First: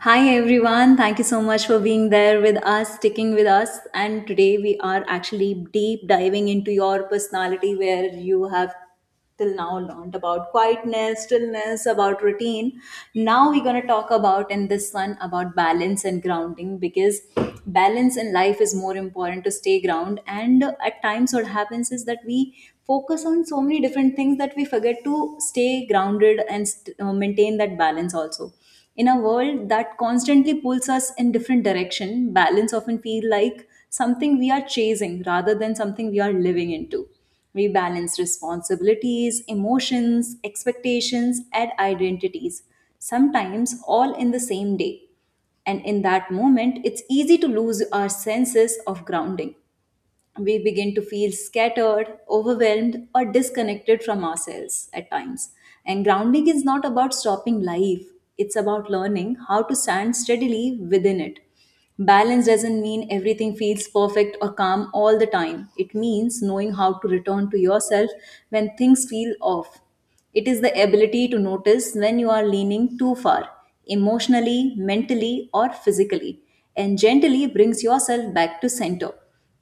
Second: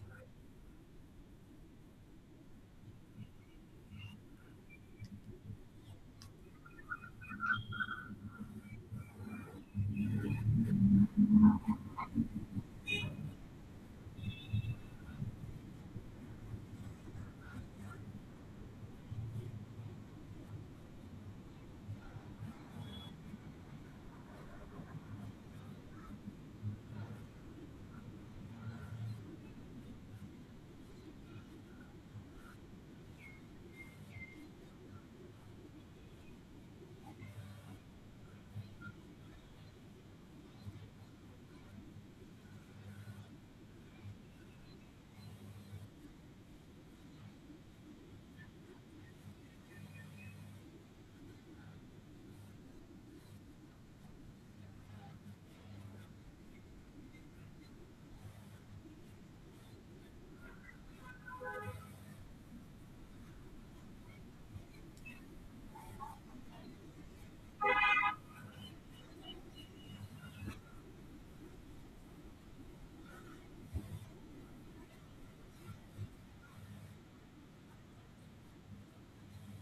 Hi everyone, thank you so much for being there with us, sticking with us. And today we are actually deep diving into your personality where you have till now learned about quietness, stillness, about routine. Now we're going to talk about in this one about balance and grounding because balance in life is more important to stay ground. And at times, what happens is that we focus on so many different things that we forget to stay grounded and maintain that balance also in a world that constantly pulls us in different direction, balance often feels like something we are chasing rather than something we are living into. We balance responsibilities, emotions, expectations, and identities, sometimes all in the same day. And in that moment, it's easy to lose our senses of grounding, we begin to feel scattered, overwhelmed, or disconnected from ourselves at times. And grounding is not about stopping life, it's about learning how to stand steadily within it. Balance doesn't mean everything feels perfect or calm all the time. It means knowing how to return to yourself when things feel off. It is the ability to notice when you are leaning too far, emotionally, mentally, or physically, and gently brings yourself back to center.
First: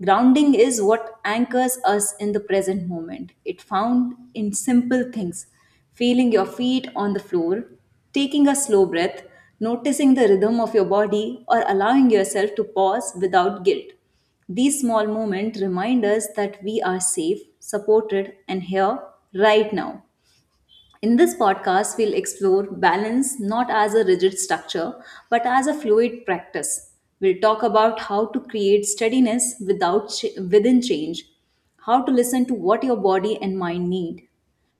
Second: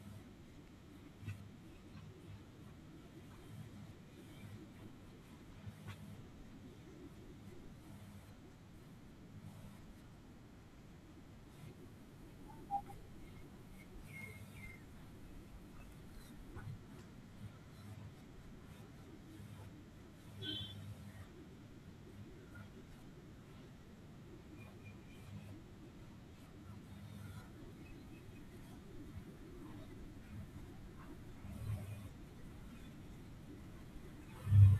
Grounding is what anchors us in the present moment. It found in simple things, feeling your feet on the floor, taking a slow breath, noticing the rhythm of your body, or allowing yourself to pause without guilt. These small moments remind us that we are safe, supported, and here right now. In this podcast, we'll explore balance not as a rigid structure, but as a fluid practice. We'll talk about how to create steadiness without ch- within change, how to listen to what your body and mind need,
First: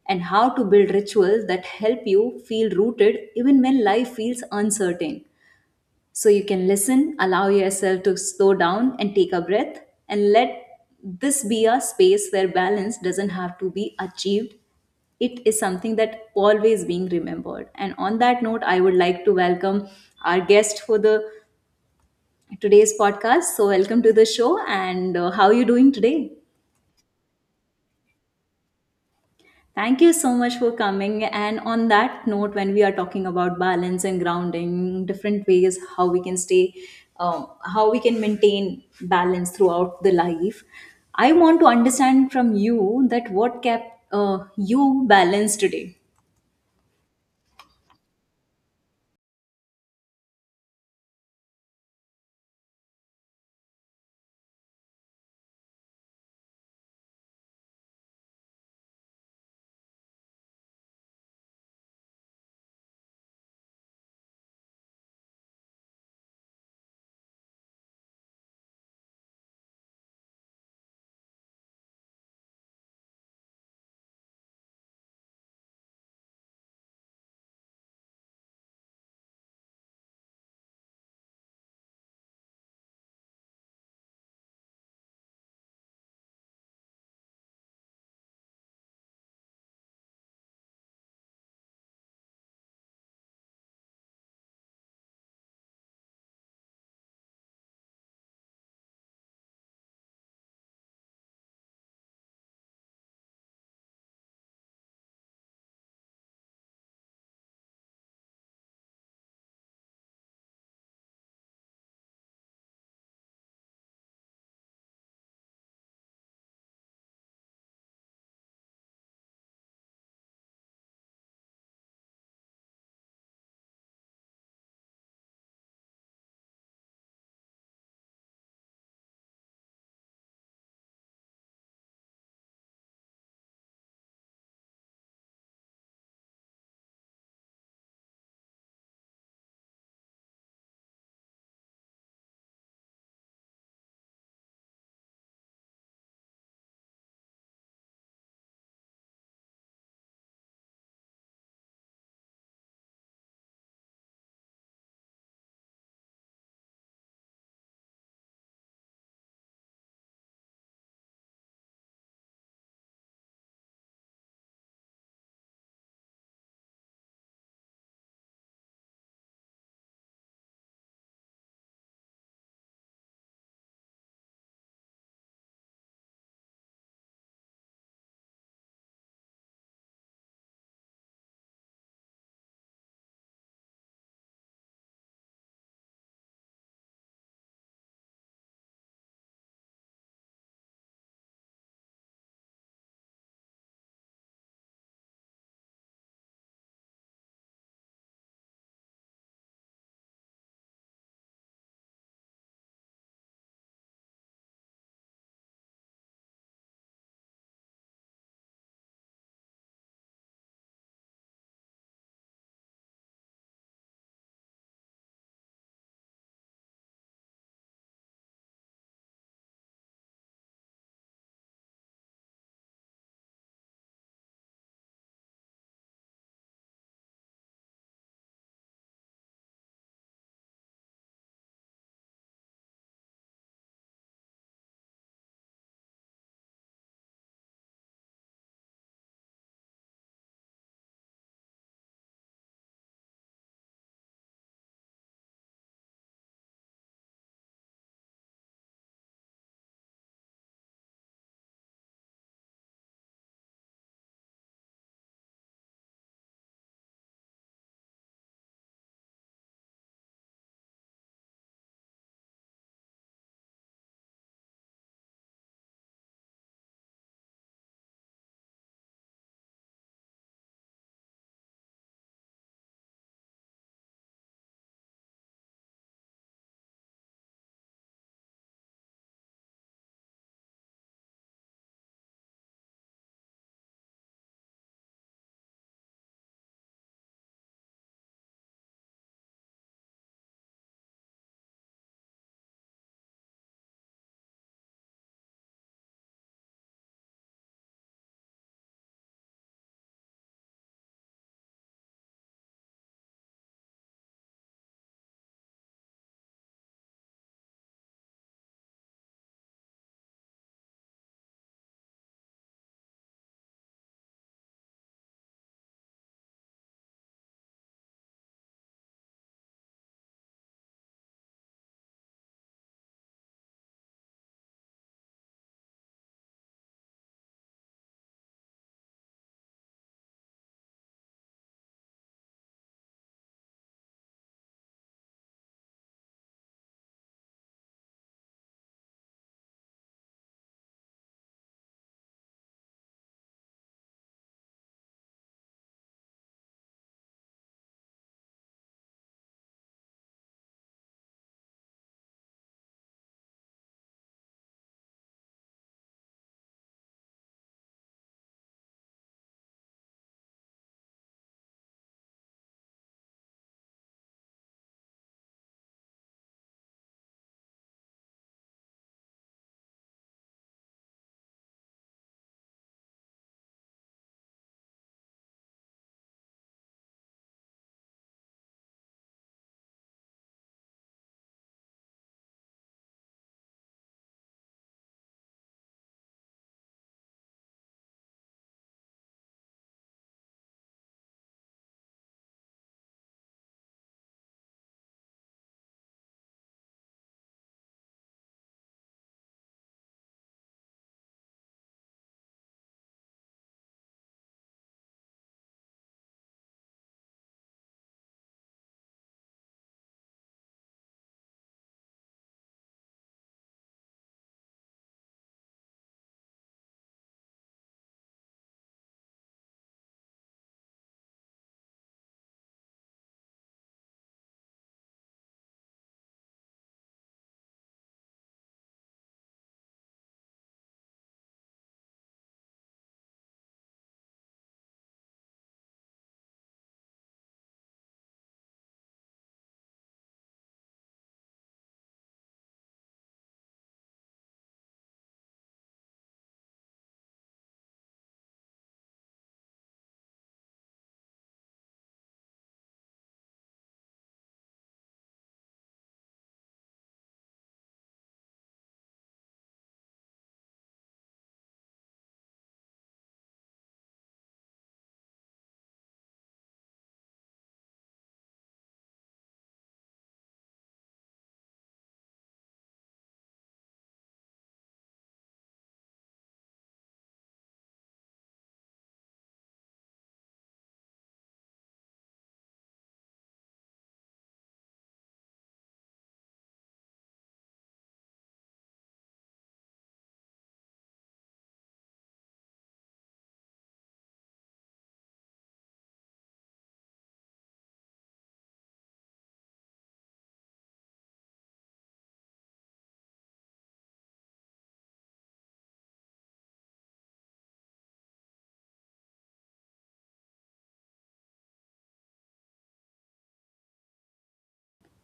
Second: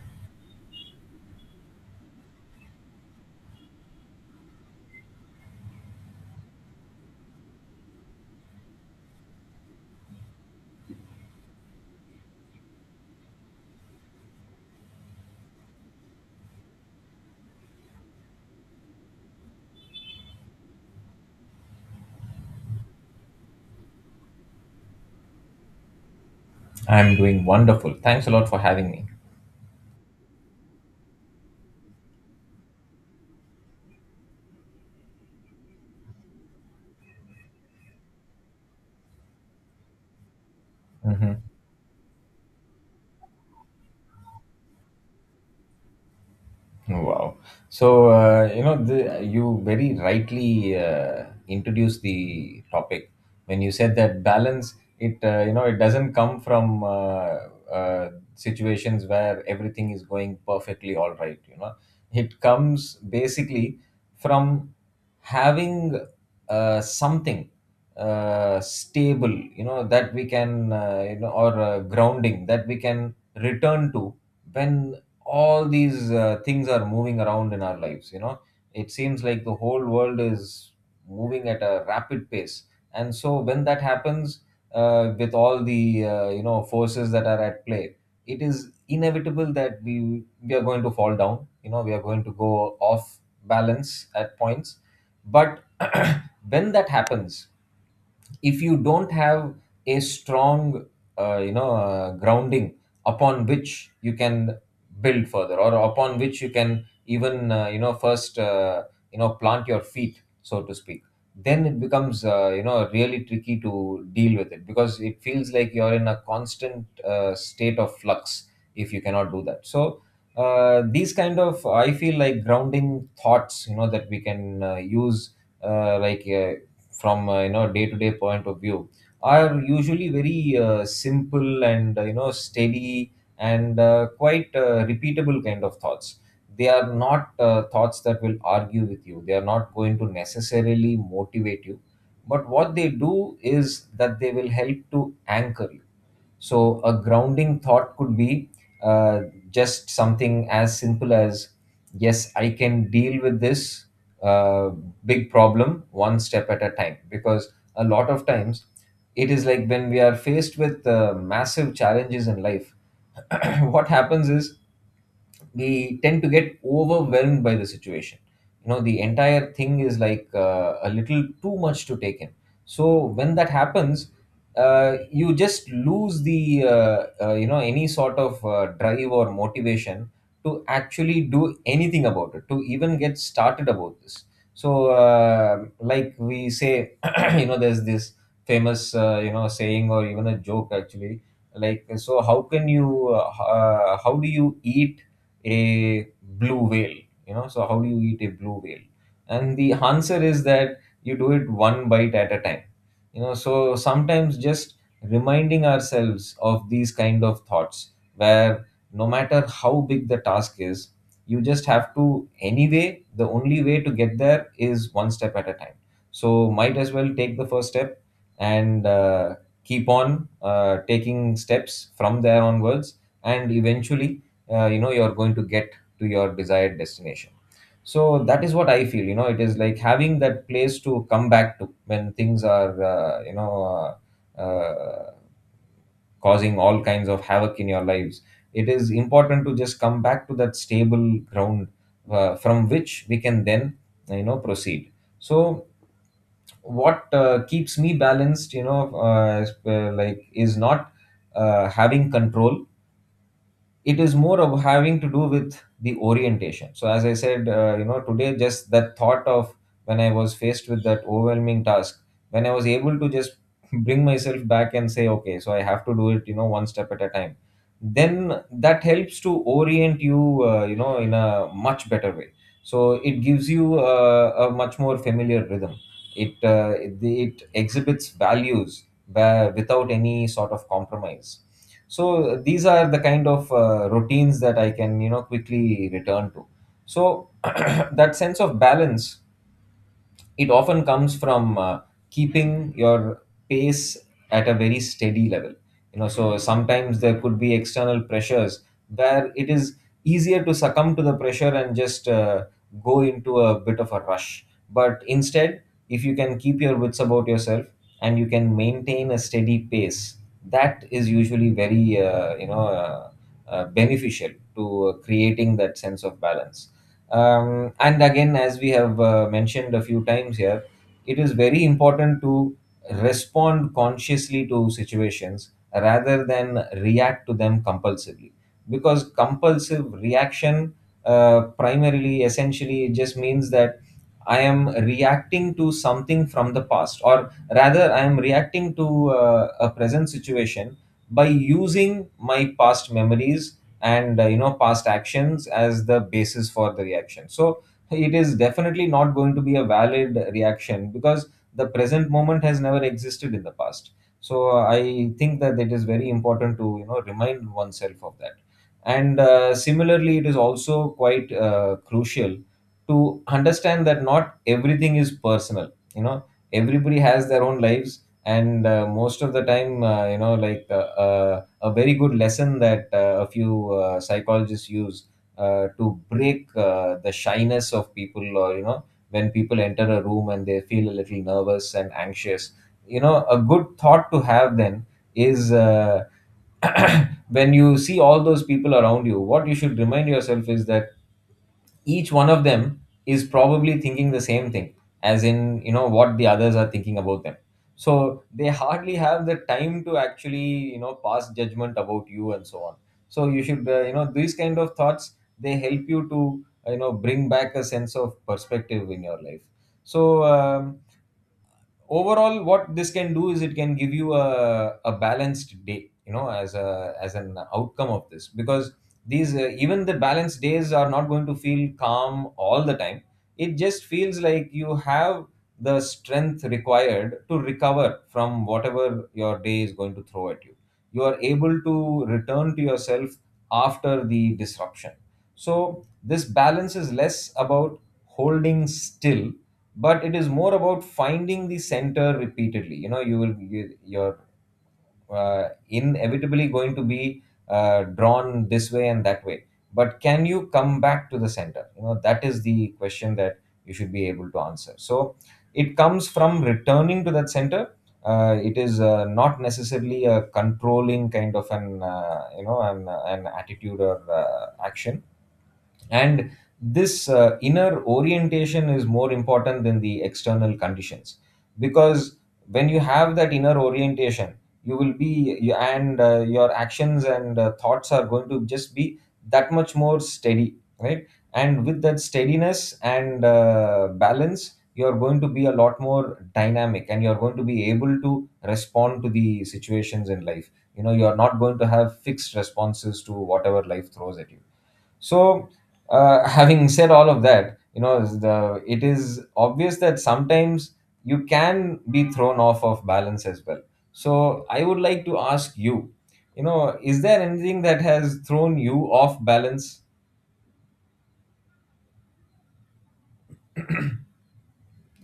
and how to build rituals that help you feel rooted even when life feels uncertain. So you can listen, allow yourself to slow down and take a breath, and let this be a space where balance doesn't have to be achieved. It is something that always being remembered. And on that note, I would like to welcome our guest for the today's podcast. So welcome to the show, and how are you doing today? I'm doing wonderful. Thanks a lot for having me. Thank you so much for coming. And on that note, when we are talking about balance and grounding, different ways how we can stay, how we can maintain balance throughout the life, I Mhm. want to understand from you that what kept you balanced today. Oh, wow. So, you know, you very rightly introduced the topic when you said that balance, you know, it doesn't come from uh, situations where everything is going perfectly all right, you know. It comes basically from having something stable, you know, that we can, you know, or grounding that we can return to when all these things are moving around in our lives. You know, it seems like the whole world is moving at a rapid pace, and so when that happens, with all the you know, forces that are at play, it is inevitable that we are going to fall down. You know, we are going to go off balance at points. But when that happens, if you don't have a strong grounding upon which you can build further, or upon which you can even you know, first you know, plant your feet, so to speak, then it becomes you know, really tricky to deal with it, because it feels like you're in a constant state of flux if you cannot do that. So these kind of, I feel like, grounding thoughts, you know, that we can use, uh, like uh, from you know, day to day point of view, are usually very simple and you know, steady, and quite repeatable kind of thoughts. They are not thoughts that will argue with you. They are not going to necessarily motivate you, but what they do is that they will help to anchor you. So, a grounding thought could be uh, just something as simple as, yes, I can deal with this uh, big problem one step at a time. Because a lot of times, it is like when we are faced with massive challenges in life, what happens is we tend to get overwhelmed by the situation. You know, the entire thing is like a little too much to take in. So when that happens, you just lose the you know, any sort of drive or motivation to actually do anything about it, to even get started about this. So like we say, you know, there's this famous you know, saying, or even a joke actually, like, so how can you how do you eat a blue whale? You know, so how do you eat a blue whale? And the answer is that you do it one bite at a time. You know, so sometimes just reminding ourselves of these kind of thoughts where, no matter how big the task is, you just have to, anyway, the only way to get there is one step at a time. So might as well take the first step and keep on taking steps from there onwards, and eventually you know, you're going to get to your desired destination. So that is what I feel, you know. It is like having that place to come back to when things are causing all kinds of havoc in your lives. It is important to just come back to that stable ground from which we can then, you know, proceed. So what keeps me balanced, you know, is not having control. It is more of having to do with the orientation. So as I said, you know, today, just that thought of, when I was faced with that overwhelming task, when I was able to just bring myself back and say, okay, so I have to do it, you know, one step at a time, then that helps to orient you you know, in a much better way. So it gives you a much more familiar rhythm. It it exhibits values where, without any sort of compromise. So these are the kind of routines that I can, you know, quickly return to. So that sense of balance, it often comes from keeping your pace at a very steady level. You know, so sometimes there could be external pressures where it is easier to succumb to the pressure and just go into a bit of a rush. But instead, if you can keep your wits about yourself and you can maintain a steady pace, that is usually very beneficial to creating that sense of balance. Um, and again, as we have mentioned a few times here, it is very important to respond consciously to situations rather than react to them compulsively. Because compulsive reaction, primarily, essentially, it just means that I am reacting to something from the past, or rather I am reacting to a present situation by using my past memories and you know, past actions as the basis for the reaction. So it is definitely not going to be a valid reaction, because the present moment has never existed in the past. So I think that it is very important to, you know, remind oneself of that. And similarly, it is also quite crucial to understand that not everything is personal. You know, everybody has their own lives, and most of the time, uh, a very good lesson that a few psychologists use to break the shyness of people, or, you know, when people enter a room and they feel a little nervous and anxious, you know, a good thought to have then is when you see all those people around you, what you should remind yourself is that each one of them is probably thinking the same thing, as in, you know, what the others are thinking about them. So they hardly have the time to actually, you know, pass judgment about you and so on. So you should, you know, these kind of thoughts, they help you to you know, bring back a sense of perspective in your life. So overall, what this can do is, it can give you a balanced day, you know, as a, as an outcome of this. Because these even the balanced days are not going to feel calm all the time. It just feels like you have the strength required to recover from whatever your day is going to throw at you. You are able to return to yourself after the disruption. So this balance is less about holding still, but it is more about finding the center repeatedly. You know, you will, you're inevitably going to be drawn this way and that way, but can you come back to the center? You know, that is the question that you should be able to answer. So it comes from returning to that center. It is not necessarily a controlling kind of an, an attitude or action. And this inner orientation is more important than the external conditions, because when you have that inner orientation, you will be, and your actions and thoughts are going to just be that much more steady, right? And with that steadiness and balance, you're going to be a lot more dynamic, and you're going to be able to respond to the situations in life. You know, you're not going to have fixed responses to whatever life throws at you. So, having said all of that, you know, the it is obvious that sometimes you can be thrown off of balance as well. So, I would like to ask you, you know, is there anything that has thrown you off balance?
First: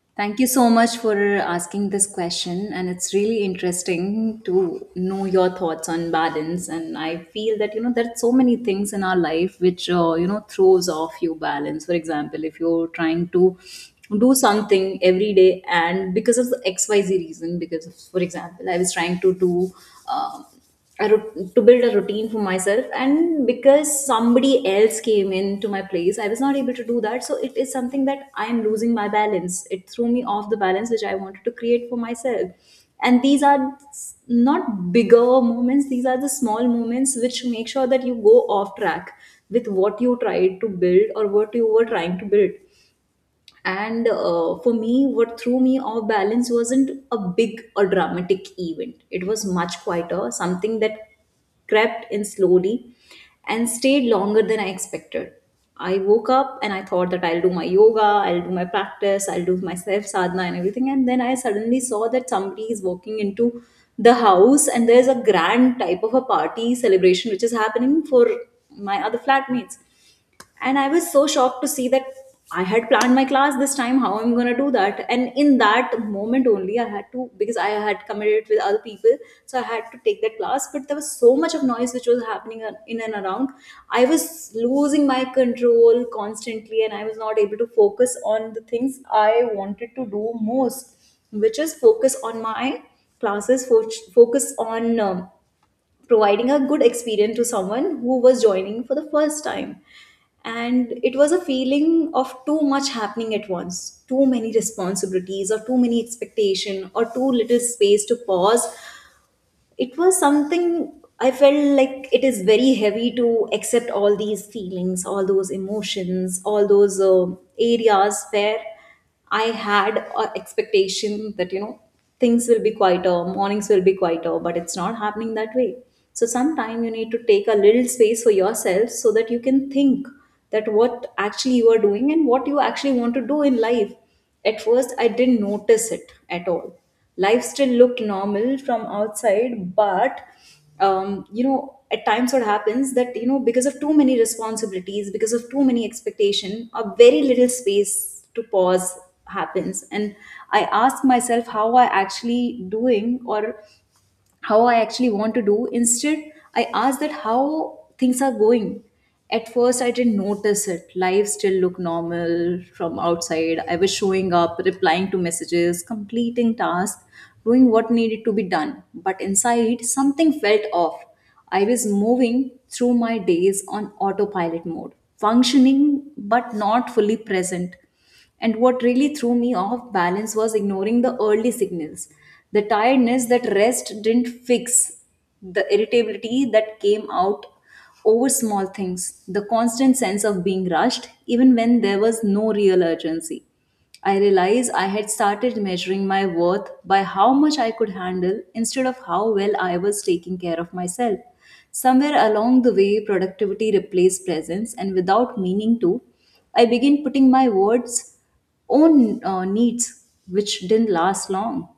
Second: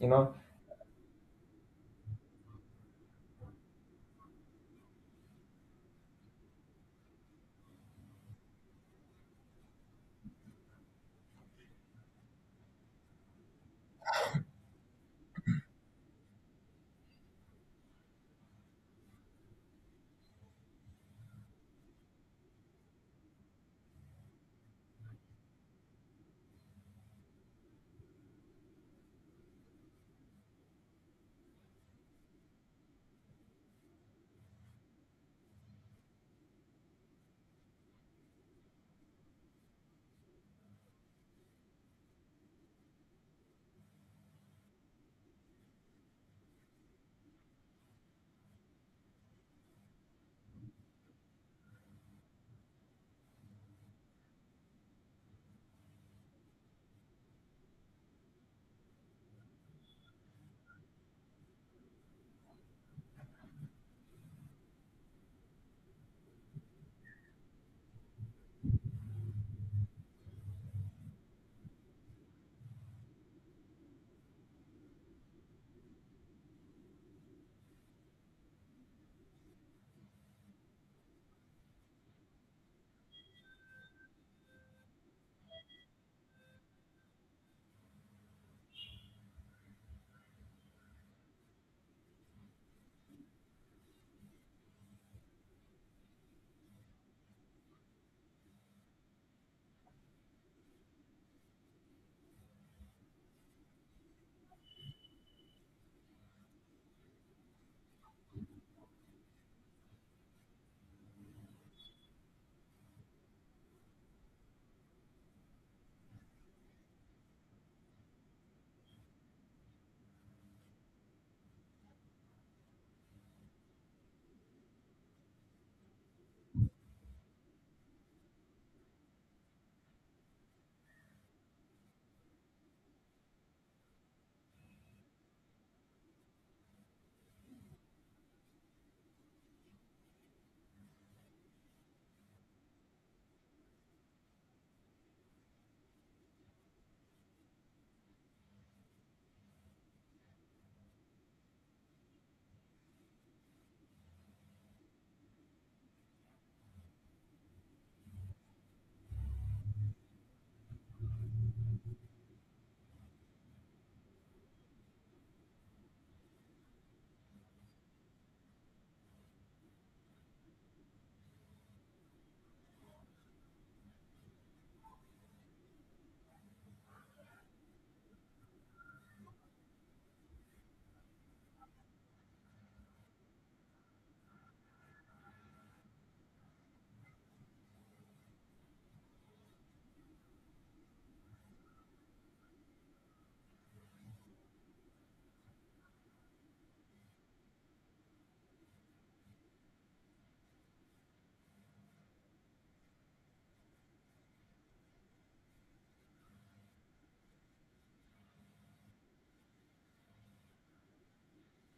You know, Thank you so much for asking this question, and it's really interesting to know your thoughts on balance. And I feel that you know there are so many things in our life which you know throws off your balance. For example, if you're trying to do something every day, and because of XYZ reason, because of, for example, I was trying to do. Um, to build a routine for myself, and because somebody else came into my place, I was not able to do that. So it is something that I am losing my balance, it threw me off the balance which I wanted to create for myself. And these are not bigger moments, these are the small moments which make sure that you go off track with what you tried to build or what you were trying to build. And for me, what threw me off balance wasn't a big or dramatic event. It was much quieter, something that crept in slowly and stayed longer than I expected. I woke up and I thought that I'll do my yoga, I'll do my practice, I'll do my self sadhana and everything, and then I suddenly saw that somebody is walking into the house, and there's a grand type of a party celebration which is happening for my other flatmates. And I was so shocked to see that. I had planned my class, this time how I'm going to do that, and in that moment only I had to, because I had committed with other people. So I had to take that class, but there was so much of noise which was happening in and around. I was losing my control constantly, and I was not able to focus on the things I wanted to do most, which is focus on my classes, focus on providing a good experience to someone who was joining for the first time. And it was a feeling of too much happening at once, too many responsibilities, or too many expectation, or too little space to pause. It was something I felt like it is very heavy to accept, all these feelings, all those emotions, all those areas where I had an expectation that you know things will be quieter, mornings will be quieter, but it's not happening that way. So sometime you need to take a little space for yourself so that you can think that what actually you are doing and what you actually want to do in life. At first, I didn't notice it at all. Life still looked normal from outside, but you know, at times what happens that you know because of too many responsibilities, because of too many expectation, a very little space to pause happens, and I ask myself how I actually doing, or how I actually want to do. Instead, I asked that how things are going. At first, I didn't notice it. Life still looked normal from outside. I was showing up, replying to messages, completing tasks, doing what needed to be done. But inside, something felt off. I was moving through my days on autopilot mode, functioning but not fully present. And what really threw me off balance was ignoring the early signals, the tiredness that rest didn't fix, the irritability that came out over small things, the constant sense of being rushed, even when there was no real urgency. I realized I had started measuring my worth by how much I could handle instead of how well I was taking care of myself. Somewhere along the way, productivity replaced presence, and without meaning to, I began putting my words on needs, which didn't last long.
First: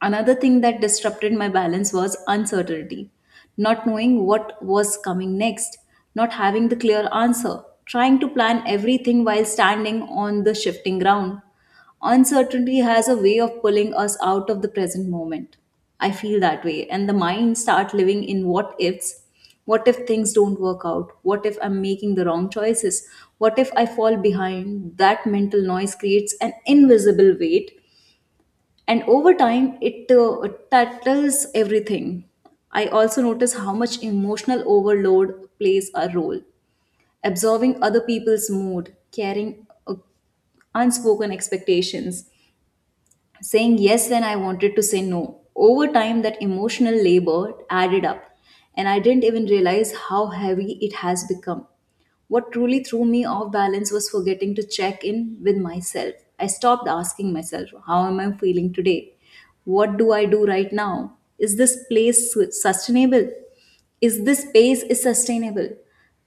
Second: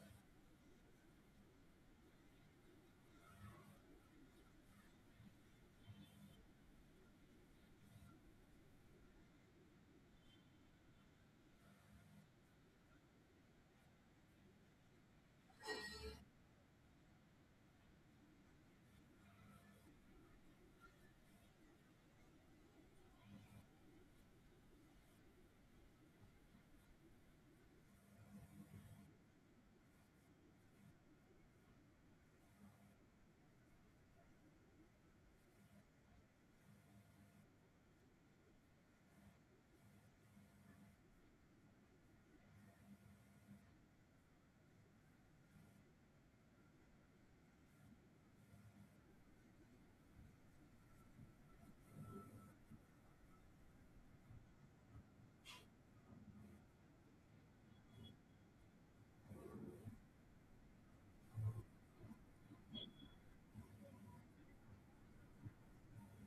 Another thing that disrupted my balance was uncertainty, not knowing what was coming next, not having the clear answer, trying to plan everything while standing on the shifting ground. Uncertainty has a way of pulling us out of the present moment. I feel that way, and the mind start living in what ifs. What if things don't work out? What if I'm making the wrong choices? What if I fall behind? That mental noise creates an invisible weight, and over time it tackles everything. I also notice how much emotional overload plays a role, absorbing other people's mood, carrying uh, unspoken expectations, saying yes when I wanted to say no. Over time, that emotional labor added up, and I didn't even realize how heavy it has become. What truly threw me off balance was forgetting to check in with myself. I stopped asking myself, how am I feeling today? What do I do right now? Is this place sustainable? Is this pace is sustainable.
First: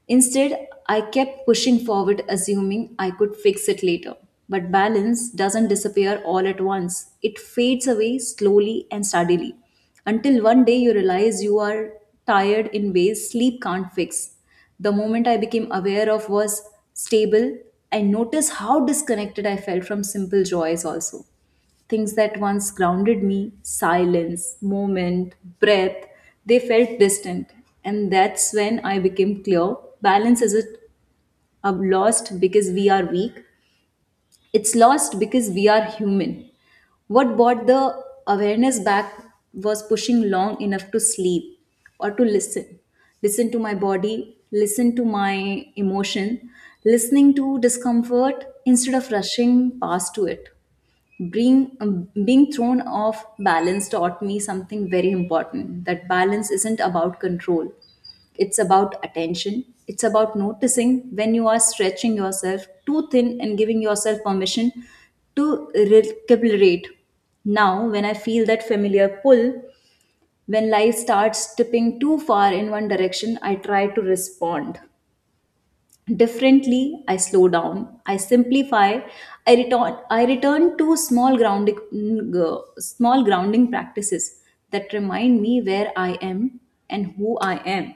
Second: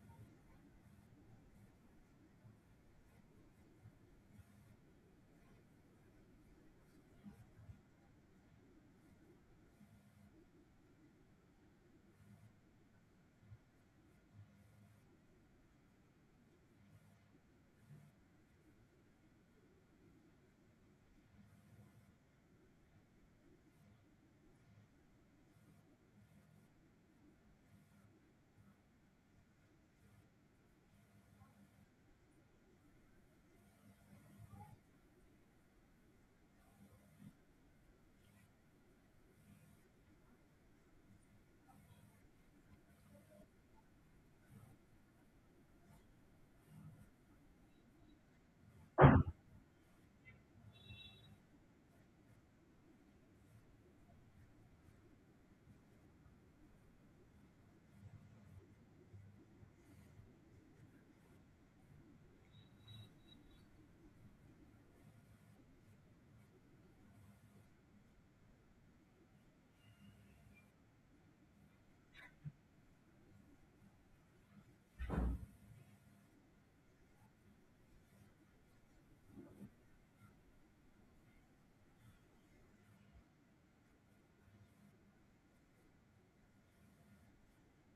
Instead, I kept pushing forward, assuming I could fix it later. But balance doesn't disappear all at once, it fades away slowly and steadily until one day you realize you are tired in ways sleep can't fix. The moment I became aware of was stable, I noticed how disconnected I felt from simple joys also. Things that once grounded me, silence, moment, breath, they felt distant. And that's when I became clear, balance isn't lost because we are weak, it's lost because we are human. What brought the awareness back was pushing long enough to sleep or to listen. Listen to my body, listen to my emotion, listening to discomfort instead of rushing past to it. Being being thrown off balance taught me something very important, that balance isn't about control, it's about attention, it's about noticing when you are stretching yourself too thin and giving yourself permission to recalibrate. Now when I feel that familiar pull, when life starts tipping too far in one direction, I try to respond differently. I slow down, I simplify, I return to small grounding practices that remind me where I am and who I am.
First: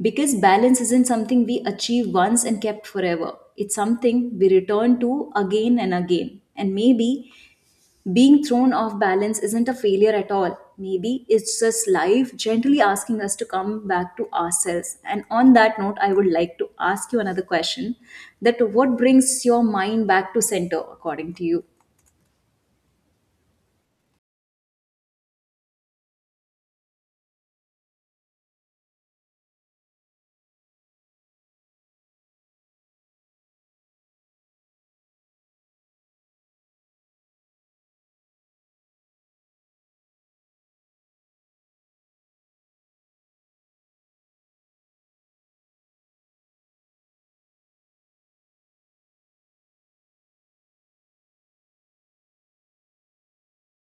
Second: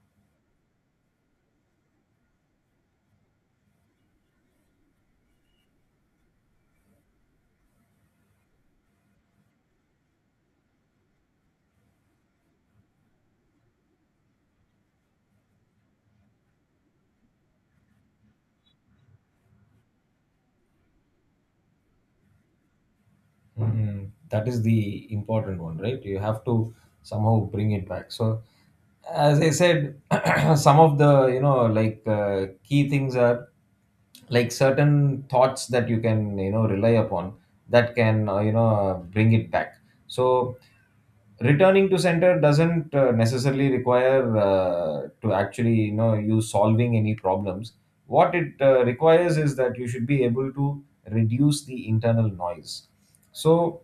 Because balance isn't something we achieve once and kept forever, it's something we return to again and again. And maybe being thrown off balance isn't a failure at all. Maybe it's just life gently asking us to come back to ourselves. And on that note, I would like to ask you another question, that what brings your mind back to center according to you? mhm, that is the important one, right? You have to somehow bring it back. So, as I said, some of the, you know, like key things are like certain thoughts that you can, you know, rely upon, that can bring it back. So returning to center doesn't necessarily require to actually, you know, you solving any problems. What it requires is that you should be able to reduce the internal noise. So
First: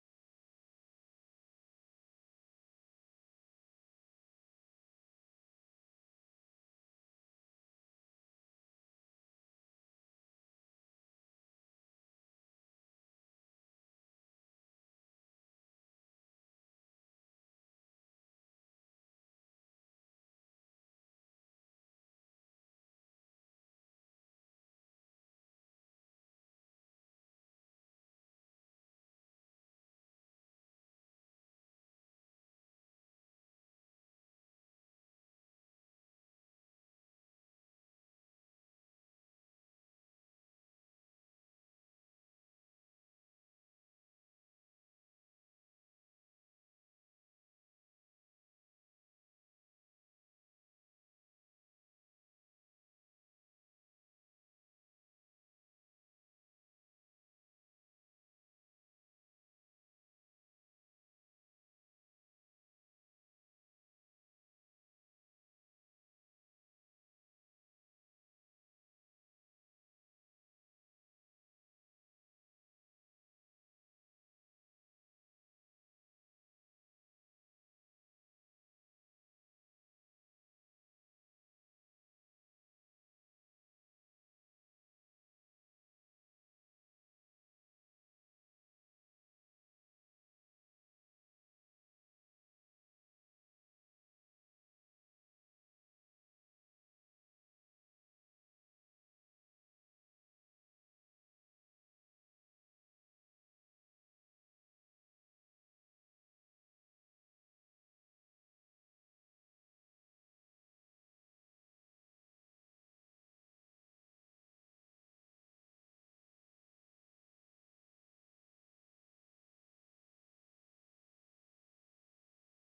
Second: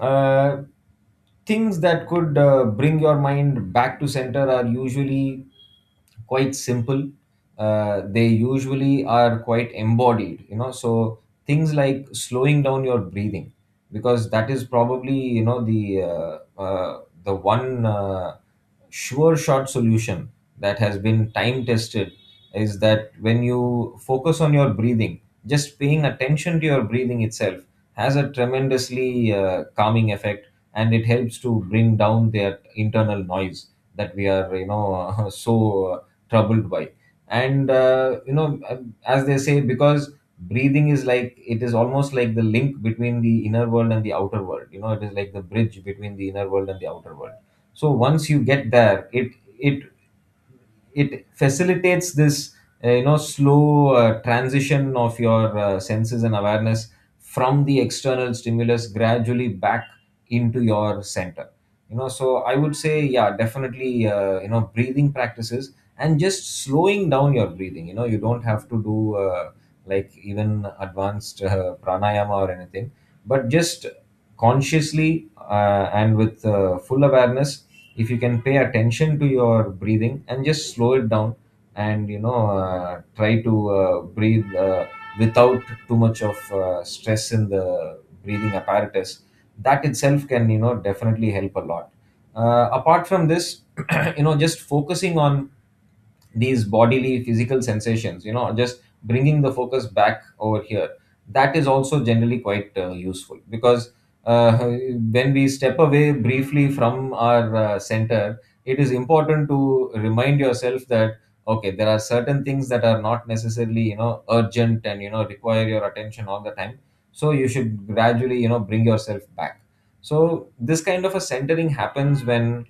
uh, things that could bring your mind back to center are usually quite simple. They usually are quite embodied, you know. So things like slowing down your breathing, because that is probably the one sure shot solution that has been time tested. Is that when you focus on your breathing, just paying attention to your breathing itself has a tremendously calming effect, and it helps to bring down that internal noise that we are so troubled by. And as they say, because breathing is like, it is almost like the link between the inner world and the outer world. You know, it is like the bridge between the inner world and the outer world. So once you get there, it it facilitates this slow transition of your senses and awareness from the external stimulus gradually back into your center. You know, so I would say, yeah, definitely, breathing practices and just slowing down your breathing. You know, you don't have to do like even advanced pranayama or anything, but just consciously and with full awareness, if you can pay attention to your breathing and just slow it down. And try to breathe without too much of stress in the breathing apparatus, that itself can definitely help a lot. Apart from this, just focusing on these bodily physical sensations, just bringing the focus back over here, that is also generally quite useful. Because uh, when we step away briefly from our center, it is important to remind yourself that okay, there are certain things that are not necessarily urgent and require your attention all the time. So you should gradually bring yourself back. So this kind of a centering happens when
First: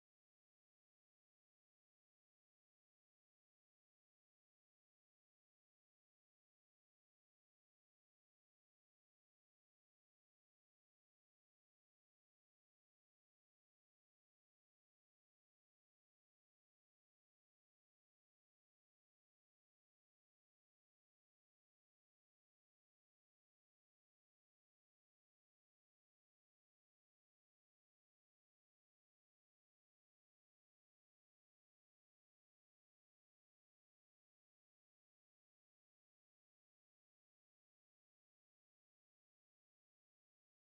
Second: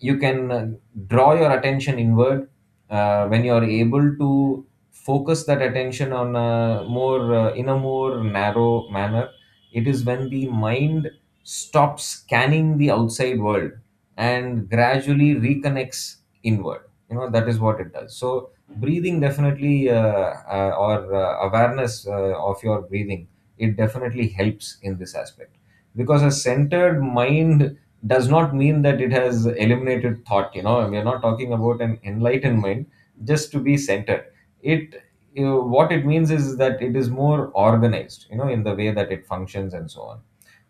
you can draw your attention inward, when you are able to focus that attention on a more in a more narrow manner. It is when the mind stops scanning the outside world and gradually reconnects inward. You know, that is what it does. So breathing definitely or awareness of your breathing, it definitely helps in this aspect. Because a centered mind does not mean that it has eliminated thought. You know, we are not talking about an enlightened mind, just to be centered. It, what it means is that it is more organized, in the way that it functions and so on.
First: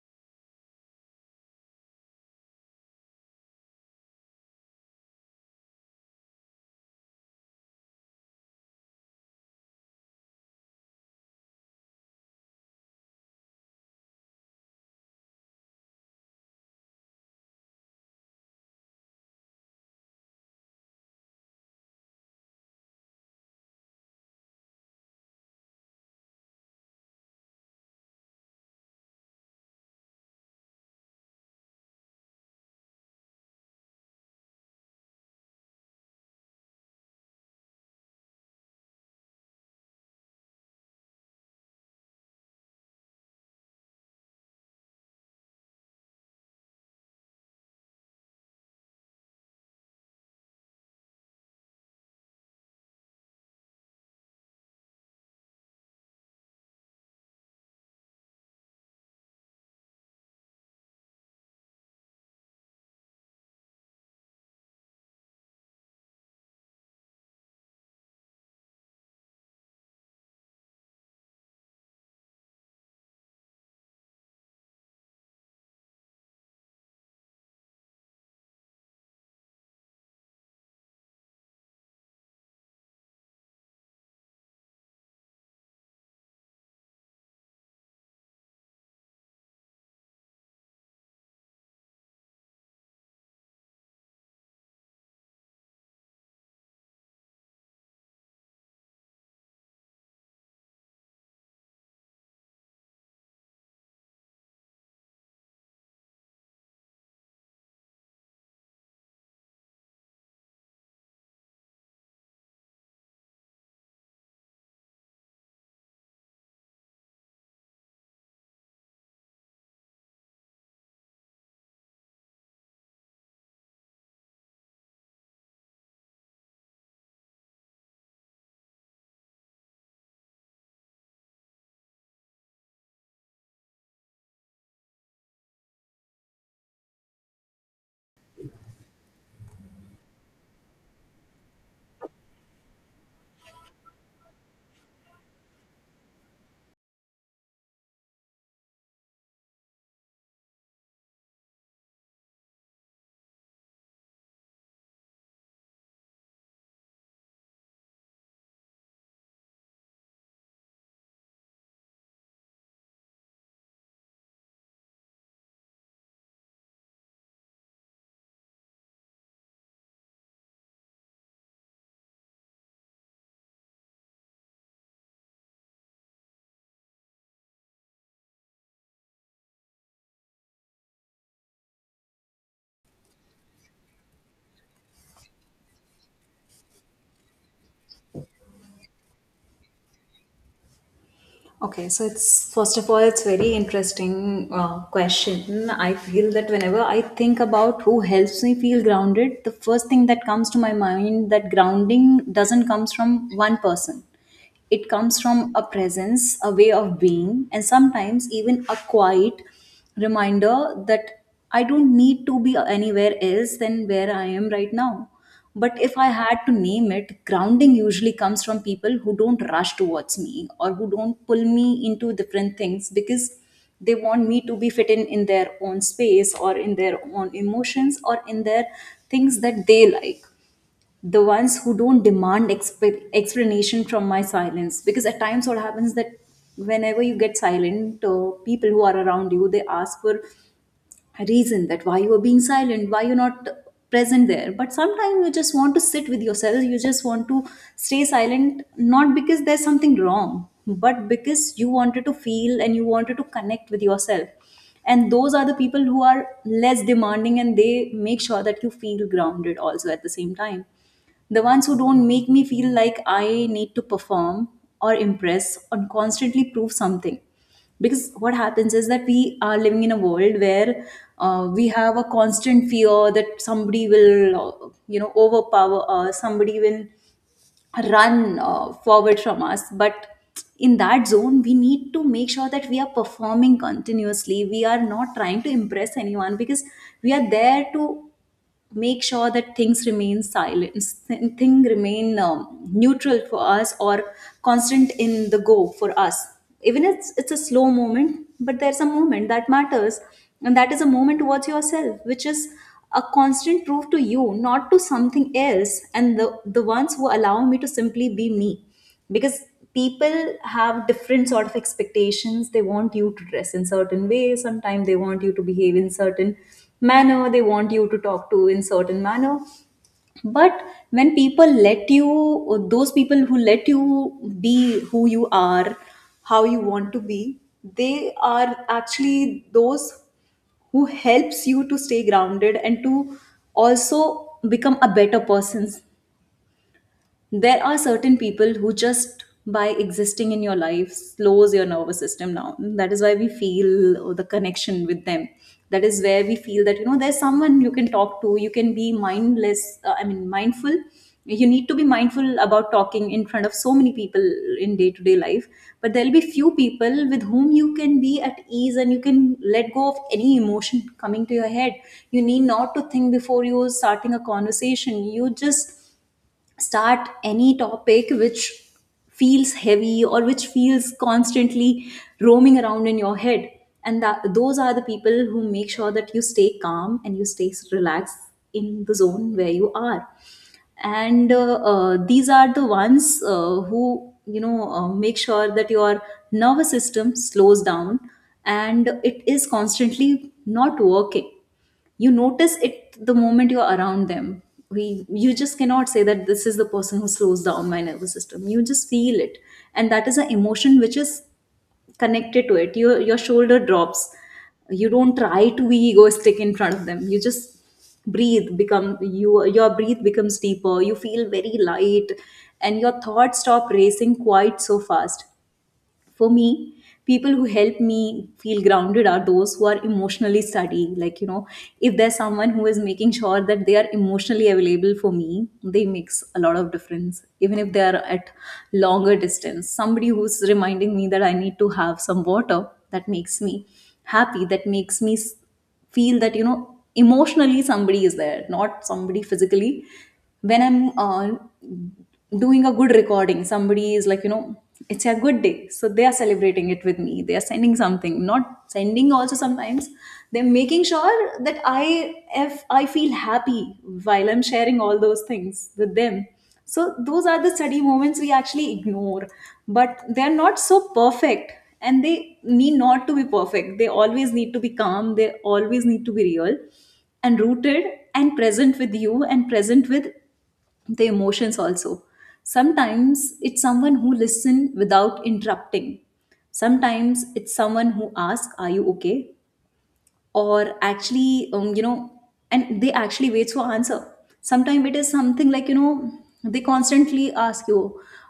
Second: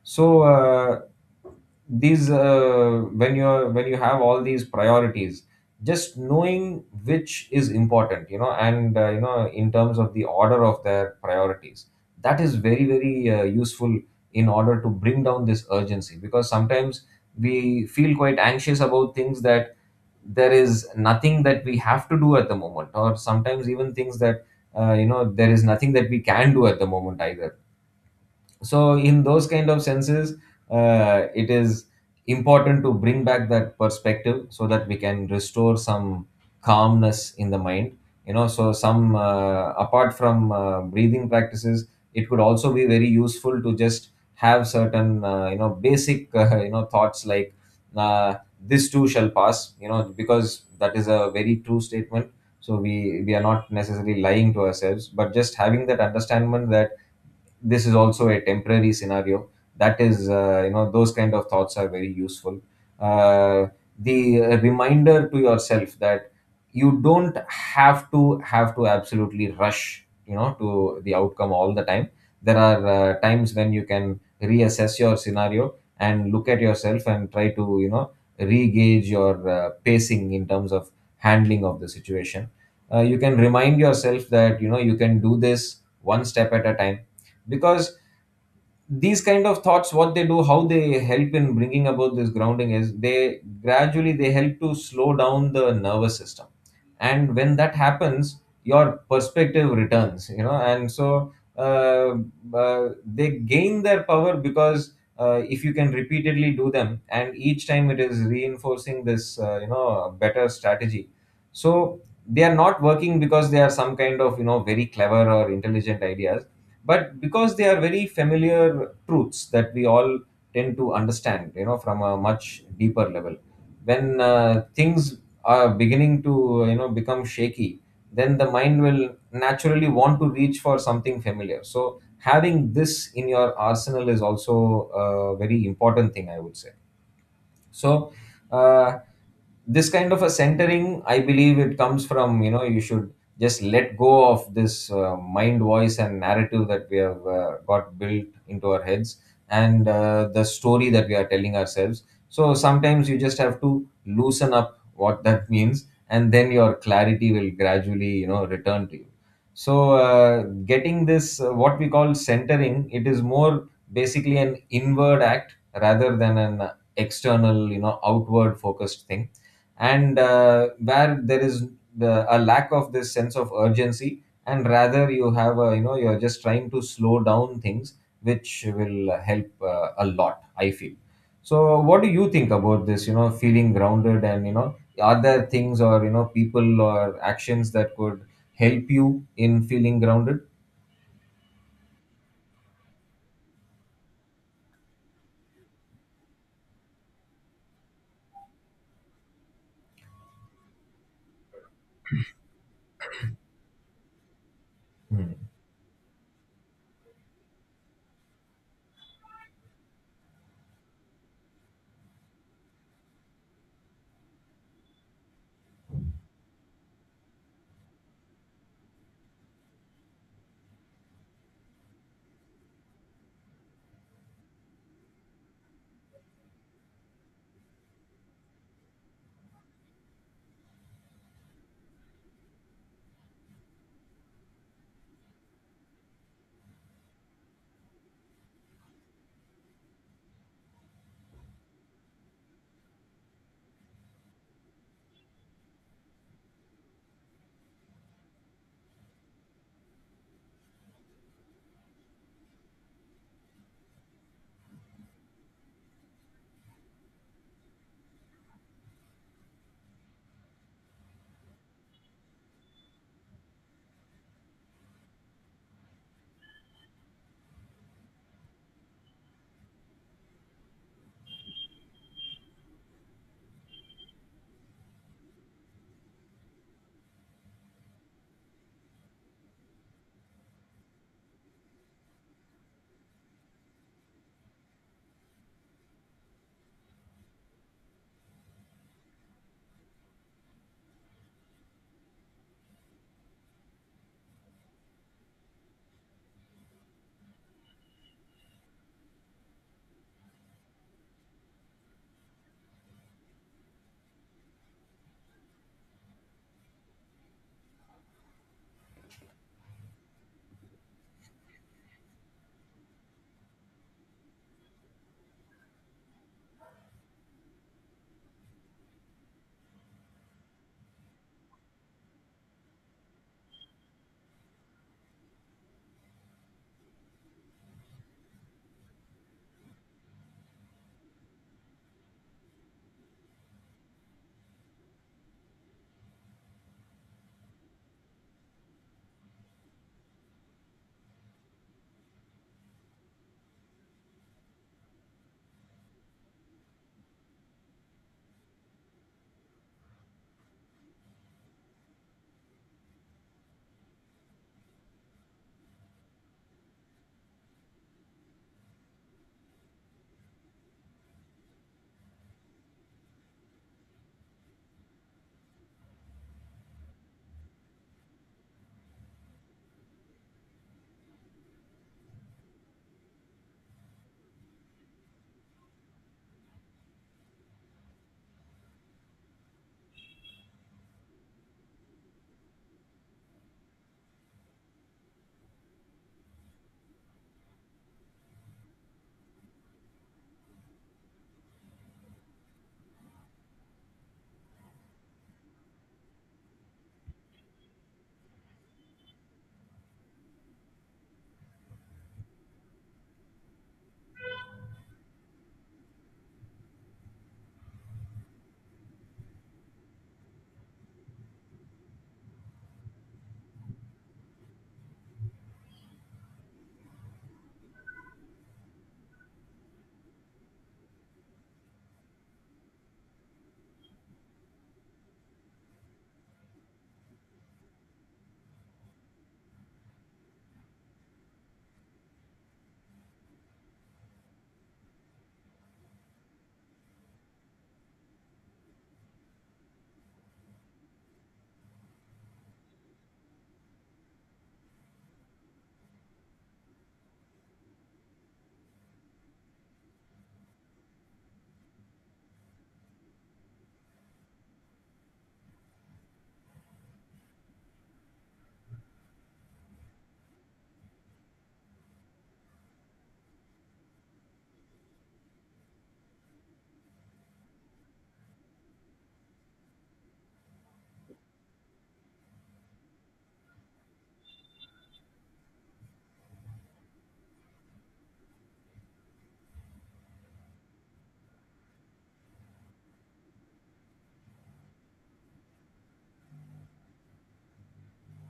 So these when you have all these priorities, just knowing which is important, and in terms of the order of their priorities, that is very very useful in order to bring down this urgency. Because sometimes we feel quite anxious about things that there is nothing that we have to do at the moment, or sometimes even things that there is nothing that we can do at the moment either. So in those kind of senses, it is important to bring back that perspective, so that we can restore some calmness in the mind. You know, so some apart from breathing practices, it could also be very useful to just have certain basic thoughts like uh, this too shall pass. You know, because that is a very true statement. So we are not necessarily lying to ourselves, but just having that understandment that this is also a temporary scenario. That is, those kind of thoughts are very useful. uh, the reminder to yourself that you don't have to absolutely rush to the outcome all the time. There are times when you can reassess your scenario and look at yourself and try to re-gauge your pacing in terms of handling of the situation. You can remind yourself that you can do this one step at a time. Because these kind of thoughts, what they do, how they help in bringing about this grounding, is they help to slow down the nervous system. And when that happens, your perspective returns. You know, and so uh, they gain their power. Because if you can repeatedly do them, and each time it is reinforcing this better strategy. So they are not working because they are some kind of very clever or intelligent ideas, but because they are very familiar truths that we all tend to understand, from a much deeper level. When things are beginning to become shaky, then the mind will naturally want to reach for something familiar. So having this in your arsenal is also a very important thing, I would say. So uh, this kind of a centering, I believe it comes from, you should just let go of this mind voice and narrative that we have got built into our heads, and the story that we are telling ourselves. So sometimes you just have to loosen up what that means, and then your clarity will gradually return to you. So getting this what we call centering, it is more basically an inward act rather than an external, outward focused thing. And where there is a lack of this sense of urgency, and rather you have a, you're just trying to slow down things, which will help a lot, I feel. So what do you think about this, feeling grounded, and are there things or people or actions that could help you in feeling grounded? Okay, so it's first of all, it's very interesting question. I feel that whenever I think about who helps me feel grounded, the first thing that comes to my mind that grounding doesn't comes from one person. It comes from a presence, a way of being, and sometimes even a quiet reminder that I don't need to be anywhere else than where I am right now. But if I had to name it, grounding usually comes from people who don't rush towards me or who don't pull me into different things because they want me to be fit in their own space or in their own emotions or in their things that they like, the ones who don't demand explanation from my silence, because at times what happens that whenever you get silent, people who are around you, they ask for reason that why you are being silent, why you're not present there. But sometimes you just want to sit with yourself, you just want to stay silent, not because there's something wrong, but because you wanted to feel and you wanted to connect with yourself. And those are the people who are less demanding and they make sure that you feel grounded also. At the same time, the ones who don't make me feel like I need to perform or impress or constantly prove something, because what happens is that we are living in a world where, we have a constant fear that somebody will, you know, overpower us, somebody will run, forward from us. But in that zone we need to make sure that we are performing continuously, we are not trying to impress anyone, because we are there to make sure that things remain silent, thing remain neutral for us or constant in the go for us. Even if it's a slow moment, but there's a moment that matters, and that is a moment towards yourself, which is a constant proof to you, not to something else. And the ones who allow me to simply be me, because people have different sort of expectations. They want you to dress in certain way, sometimes they want you to behave in certain manner, they want you to talk to in certain manner. But when people let you, or those people who let you be who you are, how you want to be, they are actually those who helps you to stay grounded and to also become a better person. There are certain people who just by existing in your life slows your nervous system down. That is why we feel the connection with them. That is where we feel that, you know, there's someone you can talk to, you can be mindless, I mean mindful. You need to be mindful about talking in front of so many people in day to day life, but there'll be few people with whom you can be at ease and you can let go of any emotion coming to your head. You need not to think before you starting a conversation, you just start any topic which feels heavy or which feels constantly roaming around in your head. And that those are the people who make sure that you stay calm and you stay relaxed in the zone where you are. And these are the ones, who, you know, make sure that your nervous system slows down and it is constantly not working. You notice it the moment you're around them. We You just cannot say that this is the person who slows down my nervous system, you just feel it. And that is an emotion which is connected to it. Your shoulder drops, you don't try to be egoistic in front of them, you just breathe become you your breathe becomes deeper, you feel very light, and your thoughts stop racing quite so fast. For me, people who help me feel grounded are those who are emotionally steady, like, you know, if there's someone who is making sure that they are emotionally available for me, they makes a lot of difference, even if they are at longer distance. Somebody who's reminding me that I need to have some water, that makes me happy, that makes me feel that, you know, emotionally somebody is there, not somebody physically. When I'm, doing a good recording, somebody is like, you know, it's a good day, so they are celebrating it with me, they are sending something, not sending, also sometimes they're making sure that I, if I feel happy while I'm sharing all those things with them. So those are the study moments we actually ignore, but they're not so perfect, and they need not to be perfect. They always need to be calm, they always need to be real and rooted and present with you and present with the emotions also. Sometimes it's someone who listen without interrupting. Sometimes it's someone who asks, are you okay? Or actually, you know, and they actually wait for answer. Sometimes it is something like, you know, they constantly ask you,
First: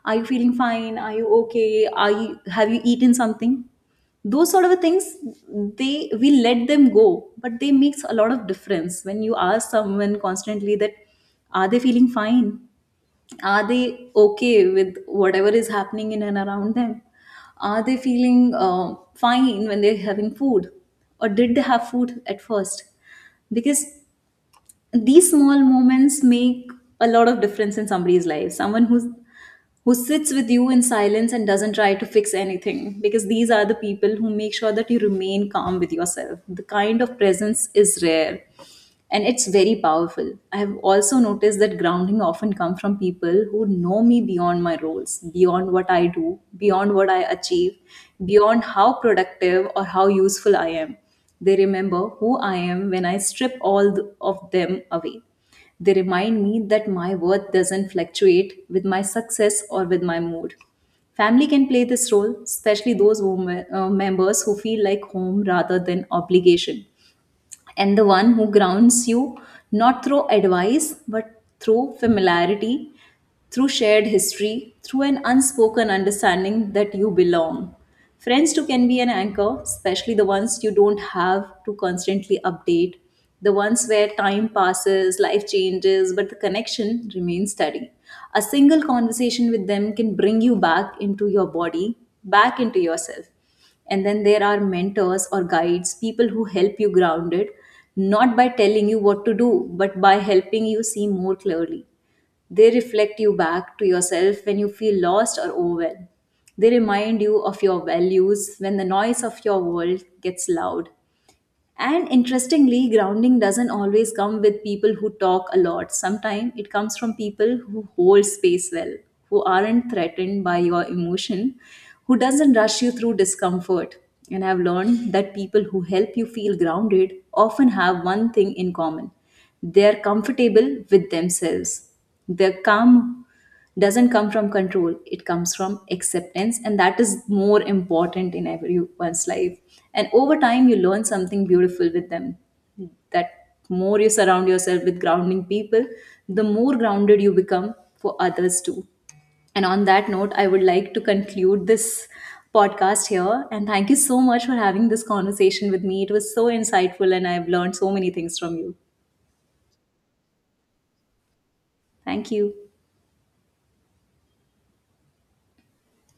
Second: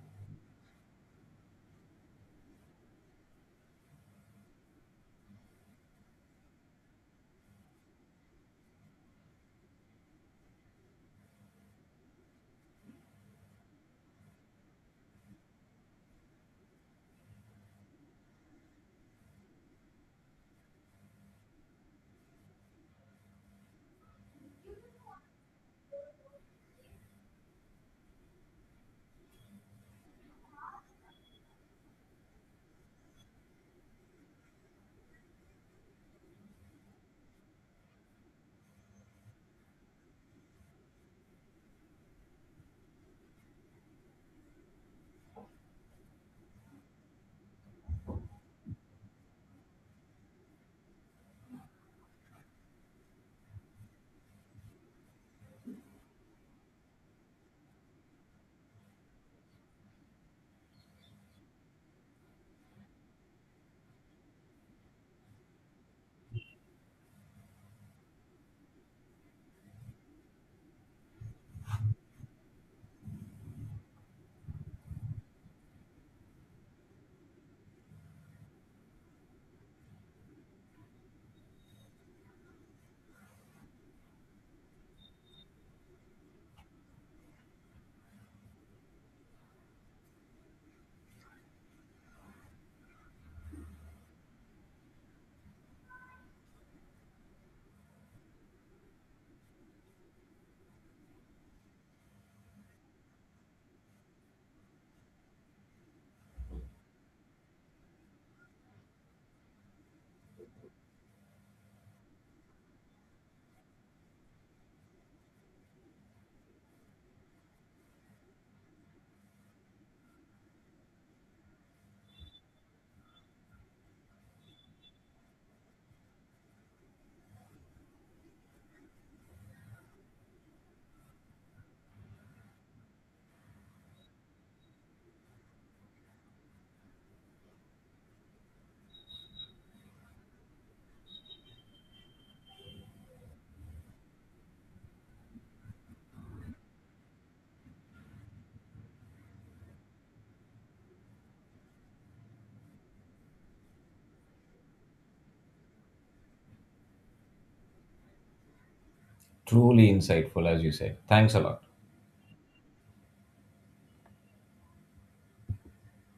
are you feeling fine, are you okay, are you, have you eaten something, those sort of things. They, we let them go, but they makes a lot of difference when you ask someone constantly that are they feeling fine, are they okay with whatever is happening in and around them? Are they feeling, fine when they're having food? Or did they have food at first? Because these small moments make a lot of difference in somebody's life. Someone who's Who sits with you in silence and doesn't try to fix anything, because these are the people who make sure that you remain calm with yourself. The kind of presence is rare and it's very powerful. I have also noticed that grounding often comes from people who know me beyond my roles, beyond what I do, beyond what I achieve, beyond how productive or how useful I am. They remember who I am when I strip all of them away. They remind me that my worth doesn't fluctuate with my success or with my mood. Family can play this role, especially those members who feel like home rather than obligation, and the one who grounds you not through advice but through familiarity, through shared history, through an unspoken understanding that you belong. Friends too can be an anchor, especially the ones you don't have to constantly update, the ones where time passes, life changes, but the connection remains steady. A single conversation with them can bring you back into your body, back into yourself. And then there are mentors or guides, people who help you grounded not by telling you what to do, but by helping you see more clearly. They reflect you back to yourself when you feel lost or overwhelmed, they remind you of your values when the noise of your world gets loud. And interestingly, grounding doesn't always come with people who talk a lot. Sometimes it comes from people who hold space well, who aren't threatened by your emotion, who doesn't rush you through discomfort. And I've learned that people who help you feel grounded often have one thing in common. They're comfortable with themselves. They're calm doesn't come from control, it comes from acceptance, and that is more important in everyone's life. And over time you learn something beautiful with them, that more you surround yourself with grounding people, the more grounded you become for others too. And on that note, I would like to conclude this podcast here, and thank you so much for having this conversation with me. It was so insightful and I've learned so many things from you. Truly insightful, as you said. Thanks a lot. Thank you.